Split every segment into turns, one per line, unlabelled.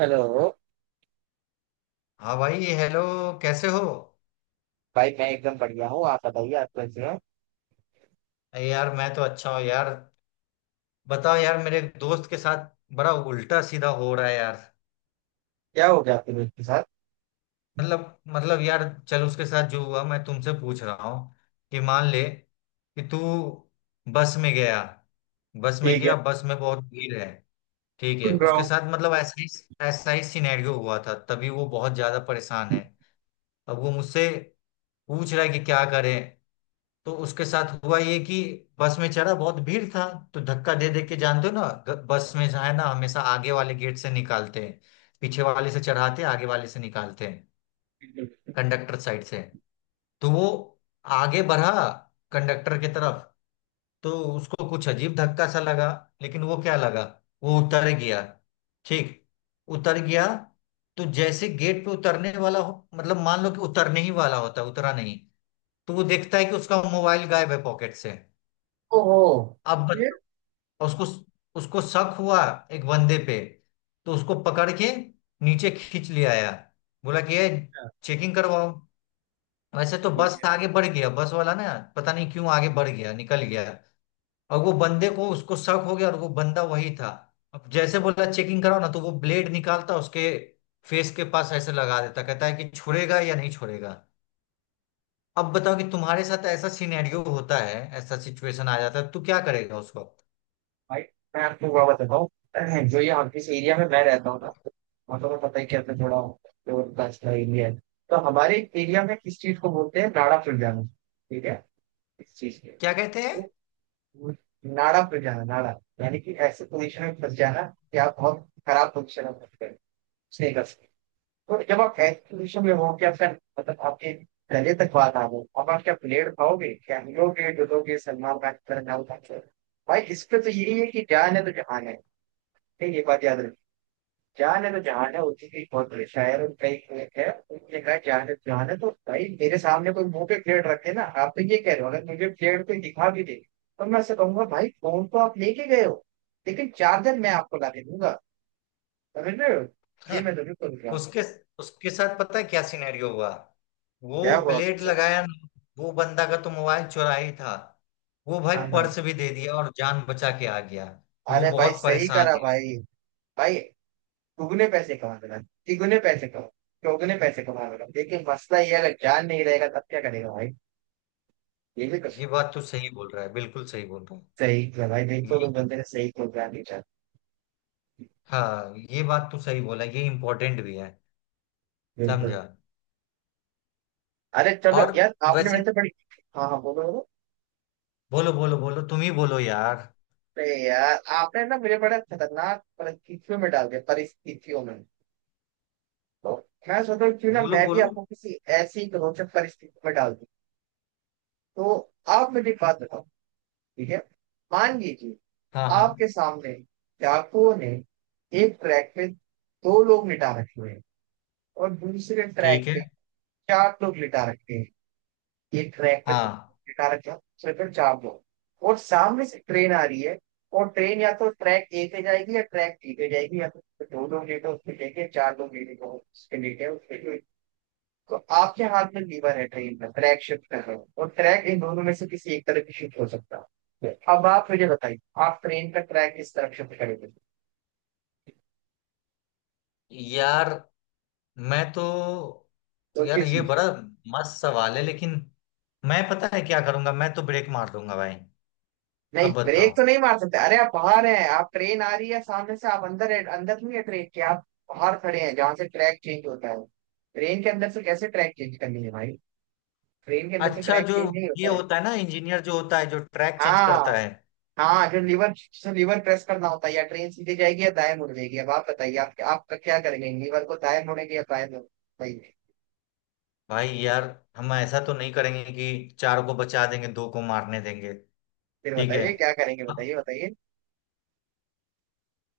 Hello.
हाँ भाई hello. कैसे हो?
भाई, मैं एकदम बढ़िया हूँ। आप बताइए, आप कैसे हैं?
अरे यार मैं तो अच्छा हूँ यार। बताओ यार, मेरे एक दोस्त के साथ बड़ा उल्टा सीधा हो रहा है यार।
क्या हो गया आपके दोस्त के साथ?
मतलब यार, चल उसके साथ जो हुआ मैं तुमसे पूछ रहा हूँ कि मान ले कि तू बस में गया बस में
ठीक है।
गया बस में बहुत भीड़ है। ठीक है,
सुन रहा
उसके
हूँ।
साथ मतलब ऐसा ही सिनेरियो हुआ था, तभी वो बहुत ज्यादा परेशान है। अब वो मुझसे पूछ रहा है कि क्या करें। तो उसके साथ हुआ ये कि बस में चढ़ा, बहुत भीड़ था। तो धक्का दे दे के, जानते हो ना, बस में जो है ना, हमेशा आगे वाले गेट से निकालते हैं। पीछे वाले से चढ़ाते हैं, आगे वाले से निकालते हैं,
बिल्कुल।
कंडक्टर साइड से। तो वो आगे बढ़ा कंडक्टर की तरफ। तो उसको कुछ अजीब धक्का सा लगा, लेकिन वो क्या लगा, वो उतर गया। ठीक, उतर गया। तो जैसे गेट पे उतरने वाला हो, मतलब मान लो कि उतरने ही वाला होता है, उतरा नहीं। तो वो देखता है कि उसका मोबाइल गायब है पॉकेट से।
ओहो।
अब
ये।
बच्चों, उसको उसको शक हुआ एक बंदे पे। तो उसको पकड़ के नीचे खींच ले आया। बोला कि ये चेकिंग करवाओ। वैसे तो
ठीक
बस
है।
आगे बढ़ गया, बस वाला ना पता नहीं क्यों आगे बढ़ गया, निकल गया। और वो बंदे को, उसको शक हो गया और वो बंदा वही था। अब जैसे बोला चेकिंग कराओ ना, तो वो ब्लेड निकालता उसके फेस के पास ऐसे लगा देता, कहता है कि छोड़ेगा या नहीं छोड़ेगा। अब बताओ कि तुम्हारे साथ ऐसा सिनेरियो होता है, ऐसा सिचुएशन आ जाता है तो क्या करेगा उस वक्त?
भाई, मैं आपको हुआ बताता हूँ। जो ये हम जिस एरिया में मैं रहता हूँ ना, मतलब को पता ही क्या, मैं थोड़ा प्योर कास्ट का अच्छा एरिया है। तो हमारे एरिया में किस चीज को बोलते हैं, नाड़ा प्रजाना, ठीक है। इस चीज के,
क्या कहते हैं?
तो वो नाड़ा प्रजाना, नाड़ा यानी कि ऐसे पोजिशन में फंस जाना कि आप बहुत खराब पोजिशन में फंस गए, उसने कर सकते हैं। तो जब आप एक्सपोजिशन में हो, क्या सर, मतलब आपके गले तक बात आ गई, अब आप क्या प्लेयर खाओगे, क्या हिलोगे डुलोगे सलमान खान की तरह, ना उठा के? भाई, इस पे तो यही है कि जान है तो जहान है। नहीं, ये बात याद रखी, जान है तो जहान है। उसी की बहुत बड़े शायर और कई लेख है, उनने कहा जान है तो जहान है। तो भाई, मेरे सामने कोई मुंह पे प्लेट रखे, ना आप तो ये कह रहे हो, अगर मुझे प्लेट कोई दिखा भी दे तो मैं ऐसे कहूंगा, भाई फोन तो आप लेके गए हो लेकिन चार्जर मैं आपको ला के दूंगा। समझ रहे हो, ये मैं जरूर कर रहा हूँ।
उसके उसके साथ पता है क्या सिनेरियो हुआ?
क्या
वो
हुआ उसके
ब्लेड
साथ?
लगाया ना, वो बंदा का तो मोबाइल चुरा ही था, वो भाई
हाँ हाँ।
पर्स भी दे दिया और जान बचा के आ गया। वो
अरे भाई,
बहुत
सही
परेशान
करा
है।
भाई। भाई, दुगने पैसे कमा देना, तिगुने पैसे कमा, चौगुने पैसे कमा देना, लेकिन मसला ये है, अगर जान नहीं रहेगा तब क्या करेगा भाई? ये भी कुछ।
ये बात तो सही बोल रहा है, बिल्कुल सही बोल रहा
सही किया भाई,
है। ये,
बिल्कुल, तुम बंदे ने सही प्रोग्राम नहीं चाहती।
हाँ, ये बात तो सही बोला, ये इम्पोर्टेंट भी है।
बिल्कुल।
समझा।
अरे चलो
और
यार, आपने
वैसे,
वैसे बड़ी। हाँ हाँ, बोलो बोलो।
बोलो बोलो बोलो, तुम ही बोलो यार।
अरे यार, आपने ना मुझे बड़ा खतरनाक परिस्थितियों में डाल दिया, परिस्थितियों में। तो मैं सोच रहा हूँ क्यों ना
बोलो
मैं भी
बोलो।
आपको किसी ऐसी रोचक परिस्थिति में डाल दूं। तो आप मुझे एक बात बताओ, ठीक है? मान लीजिए,
हाँ हाँ।
आपके सामने डाकुओं ने एक ट्रैक पे दो लोग लिटा रखे हुए हैं, और दूसरे ट्रैक
ठीक है।
पे चार लोग लिटा रखे हैं। एक ट्रैक पे दो
हाँ।
लोग लिटा रखे हैं, दूसरे पे चार लोग। और सामने से ट्रेन आ रही है, और ट्रेन या तो ट्रैक ए पे जाएगी या ट्रैक बी पे जाएगी, या तो उस पे दो लोग लेटे उस पे लेटे, चार लोग लेटे उस पे लेटे उस पे। तो आपके हाथ में लीवर है, ट्रेन का ट्रैक शिफ्ट कर रहे हो, और ट्रैक इन दोनों में से किसी एक तरफ शिफ्ट हो सकता है। अब आप मुझे बताइए, आप ट्रेन का ट्रैक किस तरफ शिफ्ट करेंगे?
यार मैं तो, यार
सोचिए
ये बड़ा
सोचिए।
मस्त सवाल है। लेकिन मैं पता है क्या करूंगा? मैं तो ब्रेक मार दूंगा भाई।
नहीं,
अब
ब्रेक
बताओ।
तो नहीं मार सकते। अरे, आप बाहर हैं, आप ट्रेन आ रही है सामने से, आप अंदर है, अंदर नहीं है ट्रेन के, आप बाहर खड़े हैं जहां से ट्रैक चेंज होता है। ट्रेन के अंदर से कैसे ट्रैक चेंज करनी है भाई? ट्रेन के अंदर से
अच्छा,
ट्रैक
जो
चेंज नहीं
ये
होता है।
होता है ना, इंजीनियर जो होता है, जो ट्रैक चेंज
हाँ
करता है।
हाँ, अगर लीवर, लीवर प्रेस करना होता है, या ट्रेन सीधे जाएगी या दाएं मुड़ जाएगी। अब आप बताइए, आप आपका क्या करेंगे, लीवर को दाएं मोड़ेंगे या बाएं मोड़ेंगे? बताइए,
भाई यार, हम ऐसा तो नहीं करेंगे कि चार को बचा देंगे, दो को मारने देंगे।
फिर
ठीक है,
बताइए क्या करेंगे, बताइए बताइए।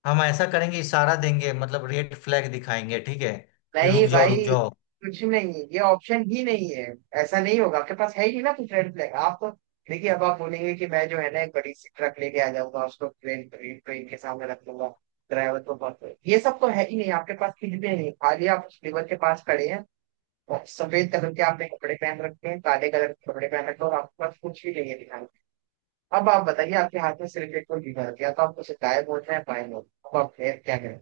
हम ऐसा करेंगे, इशारा देंगे, मतलब रेड फ्लैग दिखाएंगे, ठीक है, कि
नहीं
रुक जाओ रुक
भाई,
जाओ।
कुछ नहीं, ये ऑप्शन ही नहीं है। ऐसा नहीं होगा, आपके पास है ही ना कुछ रेड फ्लैग, आप तो। देखिए, अब आप बोलेंगे कि मैं जो है ना, एक बड़ी सी ट्रक लेके आ जाऊंगा, उसको ट्रेन, ट्रेन के सामने रख लूंगा, ड्राइवर को बहुत, ये सब तो है ही नहीं आपके पास, कुछ भी नहीं, खाली आप लीवर के पास खड़े हैं। और सफेद कलर के आपने कपड़े पहन रखे हैं, काले कलर के कपड़े पहन रखे हैं, और आपके पास कुछ भी नहीं है दिखाने को। अब आप बताइए, आपके हाथ में सिर्फ एक, कोई बीमार गया तो आपको शिकायत बोलते हैं बाएं लोग, अब आप फिर क्या करें?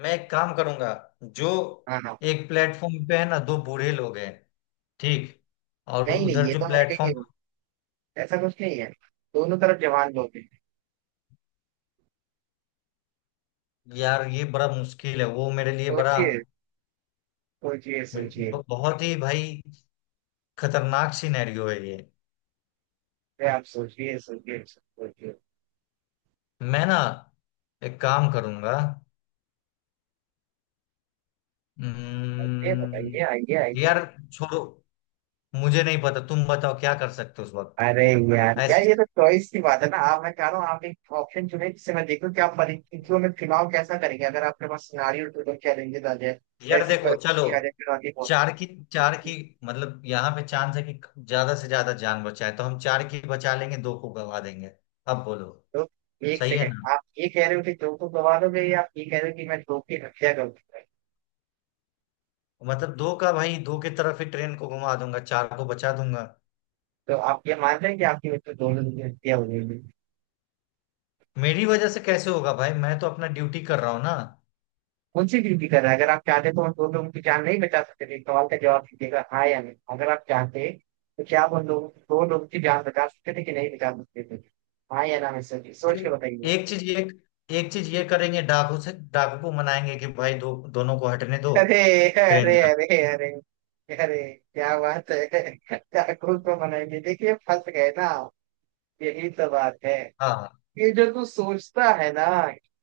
मैं एक काम करूंगा, जो,
हाँ हाँ।
एक प्लेटफॉर्म पे है ना दो बूढ़े लोग हैं। ठीक, और
नहीं नहीं,
उधर
ये तो
जो
हमें कहीं नहीं
प्लेटफॉर्म,
बोलते, ऐसा कुछ नहीं है। दोनों तरफ जवान लोग हैं।
यार ये बड़ा मुश्किल है, वो मेरे लिए बड़ा,
सोचिए सोचिए सोचिए।
बहुत ही भाई खतरनाक सिनेरियो है ये।
अरे आप सोचिए सोचिए सोचिए।
मैं ना एक काम करूंगा।
ये बताइए,
हम्म,
आइए आइए।
यार छोड़ो, मुझे नहीं पता, तुम बताओ क्या कर सकते हो उस वक्त?
अरे यार
ऐसे,
यार, ये तो चॉइस की बात है ना। आप, मैं कह रहा हूँ, आप एक ऑप्शन चुने जिससे मैं देखूं कि आप परिस्थितियों में चुनाव कैसा करेंगे अगर आपके पास सिनारियो टू चैलेंजेस आ जाए,
यार
ऐसी
देखो, चलो,
परिस्थिति आ जाए, चुनौतीपूर्ण।
चार की चार की मतलब यहाँ पे चांस है कि ज्यादा से ज्यादा जान बचाए, तो हम चार की बचा लेंगे, दो को गवा देंगे। अब बोलो।
तो एक
सही है
सेकंड,
ना,
आप ये कह रहे हो कि दो को गवा दोगे, या आप ये कह रहे हो कि मैं दो की हत्या करूंगा?
मतलब दो का, भाई दो की तरफ ही ट्रेन को घुमा दूंगा, चार को बचा दूंगा।
तो आप ये मान रहे हैं कि आपकी वजह से दो लोगों की हत्या हो जाएगी?
मेरी वजह से कैसे होगा भाई? मैं तो अपना ड्यूटी कर रहा हूँ ना।
कौन सी ड्यूटी कर रहा है? अगर आप चाहते तो उन दो लोगों की जान नहीं बचा सकते थे, इस सवाल का जवाब दीजिएगा, हाँ या नहीं। अगर आप चाहते तो क्या आप उन लोगों, दो लोगों की जान बचा सकते थे कि नहीं बचा सकते थे? हाँ या ना, मैं, सोचिए, सोच के
देखो,
बताइए।
एक चीज ये एक चीज ये करेंगे, डाकू से, डाकू को मनाएंगे कि भाई दो दोनों को हटने दो,
अरे
ट्रेन
अरे
जाए।
अरे। अरे, अरे, क्या बात है! क्या खुद को मनाएंगे? देखिए, फंस गए ना, यही तो बात है।
हाँ,
ये जो तू सोचता है ना,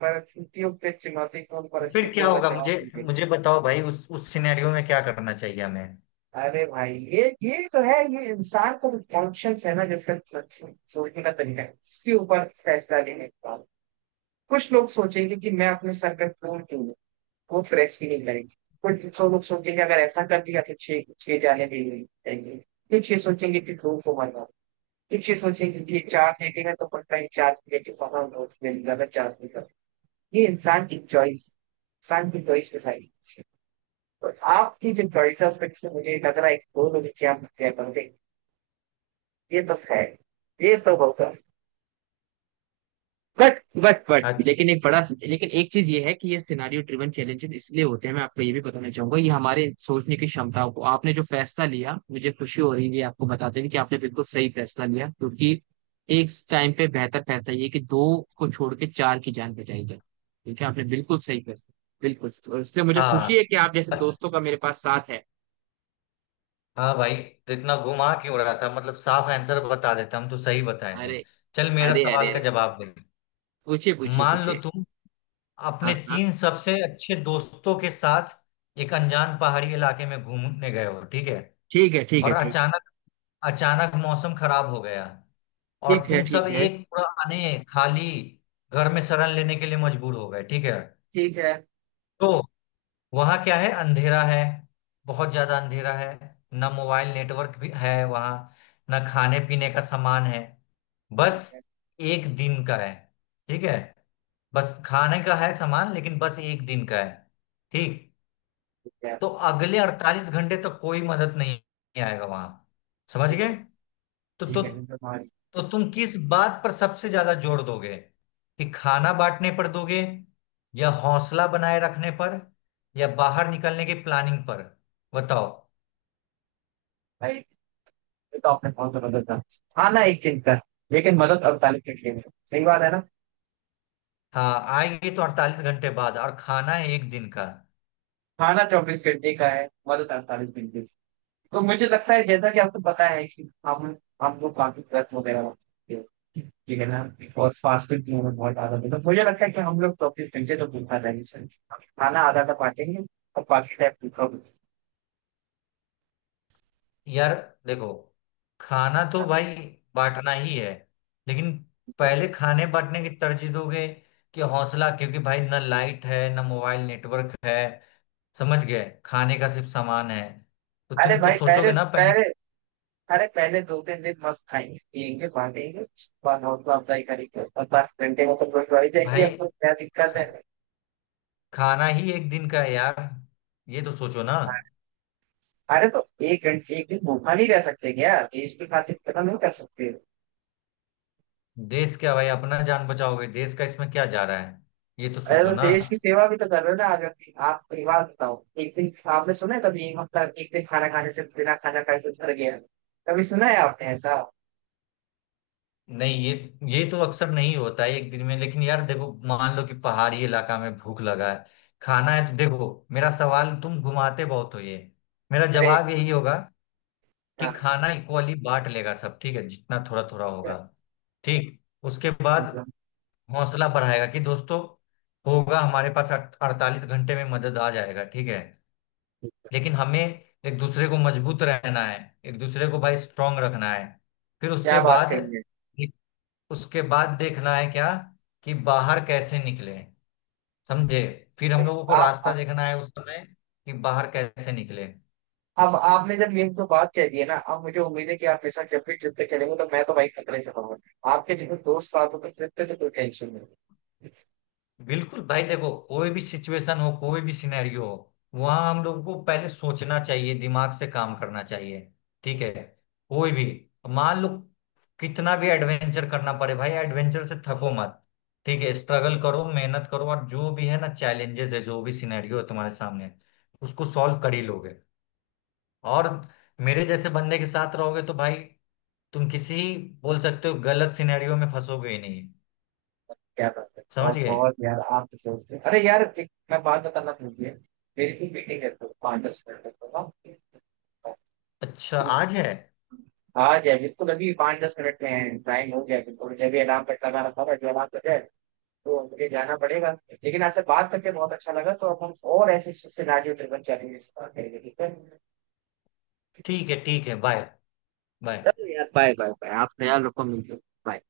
परिस्थितियों पे, चुनौतीपूर्ण
फिर क्या
परिस्थितियों का
होगा?
जवाब
मुझे
दीजिए।
मुझे बताओ भाई उस सिनेरियो में क्या करना चाहिए हमें।
अरे भाई, ये तो है, ये इंसान का कॉन्शियस है ना, जिसका सोचने का तरीका है, इसके ऊपर फैसला लेने का। कुछ लोग सोचेंगे कि मैं अपने सर पे फूल क्यों लूं? वो प्रेस ही नहीं करेंगे। कुछ तो लोग सोचेंगे अगर ऐसा कर दिया तो छह छह जाने भी नहीं देंगे। कुछ ये सोचेंगे कि धूप को मरना। कुछ ये सोचेंगे कि ये चार लेके है तो पता ही चार लेके वहां नोट में निकाला, चार निकाला। ये इंसान की चॉइस, इंसान की चॉइस डिसाइड। और आपकी जो चॉइस है उस पर से मुझे लग रहा है कि दो लोग क्या क्या, ये तो है, ये तो होगा। बट बट लेकिन एक बड़ा, लेकिन एक चीज ये है कि ये सिनारियो ड्रिवन चैलेंजेस इसलिए होते हैं। मैं आपको ये भी बताना चाहूंगा, ये हमारे सोचने की क्षमताओं को, आपने जो फैसला लिया, मुझे खुशी हो रही है आपको बताते हुए कि आपने बिल्कुल सही फैसला लिया, क्योंकि एक टाइम पे बेहतर फैसला ये कि दो को छोड़ के चार की जान बचाई जाए। ठीक है, आपने बिल्कुल सही फैसला। बिल्कुल, और इसलिए मुझे खुशी है
हाँ
कि आप जैसे दोस्तों का मेरे पास साथ है।
हाँ भाई, तो इतना घुमा क्यों रहा था? मतलब साफ आंसर बता देता, हम तो सही बताए थे।
अरे
चल मेरा
अरे अरे।
सवाल का
अरे,
जवाब दे।
पूछिए पूछिए
मान लो
पूछिए।
तुम
हाँ
अपने
हाँ।
तीन सबसे अच्छे दोस्तों के साथ एक अनजान पहाड़ी इलाके में घूमने गए हो, ठीक है?
ठीक है ठीक
और
है ठीक है।
अचानक, अचानक मौसम खराब हो गया और
ठीक है।
तुम सब
ठीक है।
एक पुराने खाली घर में शरण लेने के लिए मजबूर हो गए, ठीक है?
ठीक है।
तो वहां क्या है? अंधेरा है, बहुत ज्यादा अंधेरा है। ना मोबाइल नेटवर्क भी है वहां, ना खाने पीने का सामान है। बस
ठीक है।
एक दिन का है, ठीक है, बस खाने का है सामान, लेकिन बस एक दिन का है, ठीक?
ठीक है।
तो अगले 48 घंटे तक कोई मदद नहीं आएगा वहां, समझ
ठीक है।
गए? तो तो
ठीक है फिर तुम्हारी।
तो तुम किस बात पर सबसे ज्यादा जोर दोगे? कि खाना बांटने पर दोगे, या हौसला बनाए रखने पर, या बाहर निकलने की प्लानिंग पर? बताओ।
भाई ये तो आपने बहुत मदद था। खाना एक दिन का, लेकिन मदद 48 घंटे में, सही बात है ना?
हाँ, आएंगे तो 48 घंटे बाद और खाना है एक दिन का।
खाना 24 घंटे का है, मदद 48 घंटे की। तो मुझे लगता है, जैसा कि आपको पता है कि हम लोग काफी व्रत वगैरह रखते हैं, ठीक है ना, और फास्ट फूड भी हमें बहुत आदत है, तो मुझे लगता है कि हम लोग 24 घंटे तो भूखा रहेंगे सर, खाना आधा आधा बांटेंगे, और बाकी टाइम भूखा भूखा।
यार देखो, खाना तो भाई बांटना ही है। लेकिन पहले खाने बांटने की तरजीह दोगे कि हौसला? क्योंकि भाई ना लाइट है ना मोबाइल नेटवर्क है, समझ गए? खाने का सिर्फ सामान है, तो
अरे
तुम तो
भाई, पहले
सोचोगे ना पहले
पहले,
कि,
अरे पहले 2-3 दिन मस्त खाएंगे पियेंगे बांटेंगे, उसके बाद हौसला अफजाई करेंगे, और 10 घंटे में तो गुरुद्वारे जाएंगे,
भाई
आपको क्या दिक्कत है?
खाना ही एक दिन का है यार, ये तो सोचो ना।
अरे तो एक घंटे, एक दिन भूखा नहीं रह सकते क्या देश की खातिर, इतना नहीं कर सकते?
देश क्या भाई? अपना जान बचाओगे, देश का इसमें क्या जा रहा है? ये तो
अरे
सोचो
तो
ना।
देश की सेवा भी तो कर रहे हो ना आज, अपनी आप परिवार बताओ, एक दिन आपने सुना है कभी एक हफ्ता, एक दिन खाना खाने से, बिना खाना खाए कुछ मर गया, कभी सुना है आपने ऐसा?
नहीं, ये तो अक्सर नहीं होता है एक दिन में, लेकिन यार देखो, मान लो कि पहाड़ी इलाका में भूख लगा है, खाना है तो देखो। मेरा सवाल तुम घुमाते बहुत हो। ये मेरा
अरे
जवाब यही होगा कि
हाँ,
खाना इक्वली बांट लेगा सब, ठीक है? जितना थोड़ा थोड़ा होगा, ठीक। उसके बाद हौसला बढ़ाएगा कि दोस्तों, होगा, हमारे पास 48 घंटे में मदद आ जाएगा, ठीक है? लेकिन हमें एक दूसरे को मजबूत रहना है, एक दूसरे को भाई स्ट्रांग रखना है। फिर
क्या
उसके
बात
बाद
कही है
उसके बाद देखना है क्या, कि बाहर कैसे निकले, समझे? फिर हम लोगों को रास्ता
आप!
देखना है उस समय कि बाहर कैसे निकले।
अब आपने जब ये जो बात कह दी है ना, अब मुझे उम्मीद है कि आप हमेशा जब भी ट्रिप पे चलेंगे तो मैं तो भाई खतरे से रहूंगा, आपके जैसे दोस्त साथ होते ट्रिप पे तो कोई टेंशन नहीं।
बिल्कुल भाई देखो, कोई भी सिचुएशन हो, कोई भी सिनेरियो हो, वहां हम लोगों को पहले सोचना चाहिए, दिमाग से काम करना चाहिए, ठीक है? कोई भी, मान लो कितना भी एडवेंचर करना पड़े भाई, एडवेंचर से थको मत, ठीक है? स्ट्रगल करो, मेहनत करो और जो भी है ना चैलेंजेस है, जो भी सिनेरियो है तुम्हारे सामने, उसको सॉल्व कर ही लोगे। और मेरे जैसे बंदे के साथ रहोगे तो भाई, तुम किसी, बोल सकते हो, गलत सिनेरियो में फंसोगे ही नहीं,
क्या बात है,
समझ
बहुत
गए?
बहुत यार, आप तो दोस्त हैं। अरे यार, एक मैं बात बताना भूल गया, मेरी भी मीटिंग है तो 5-10 मिनट तक। हाँ,
अच्छा आज है?
आ जाए बिल्कुल, अभी 5-10 मिनट में टाइम हो गया, बिल्कुल मुझे भी अलार्म कट लगा रखा था, जो अलार्म कट जाए तो मुझे जाना पड़ेगा। लेकिन आपसे बात करके बहुत अच्छा लगा, तो अब हम और ऐसे सिनारियो ड्रिवन चैलेंजेस पर बात करेंगे, ठीक है?
ठीक है, ठीक है, बाय। बाय।
चलो यार, बाय बाय बाय, आप ख्याल रखो, मिलते हैं। Bye.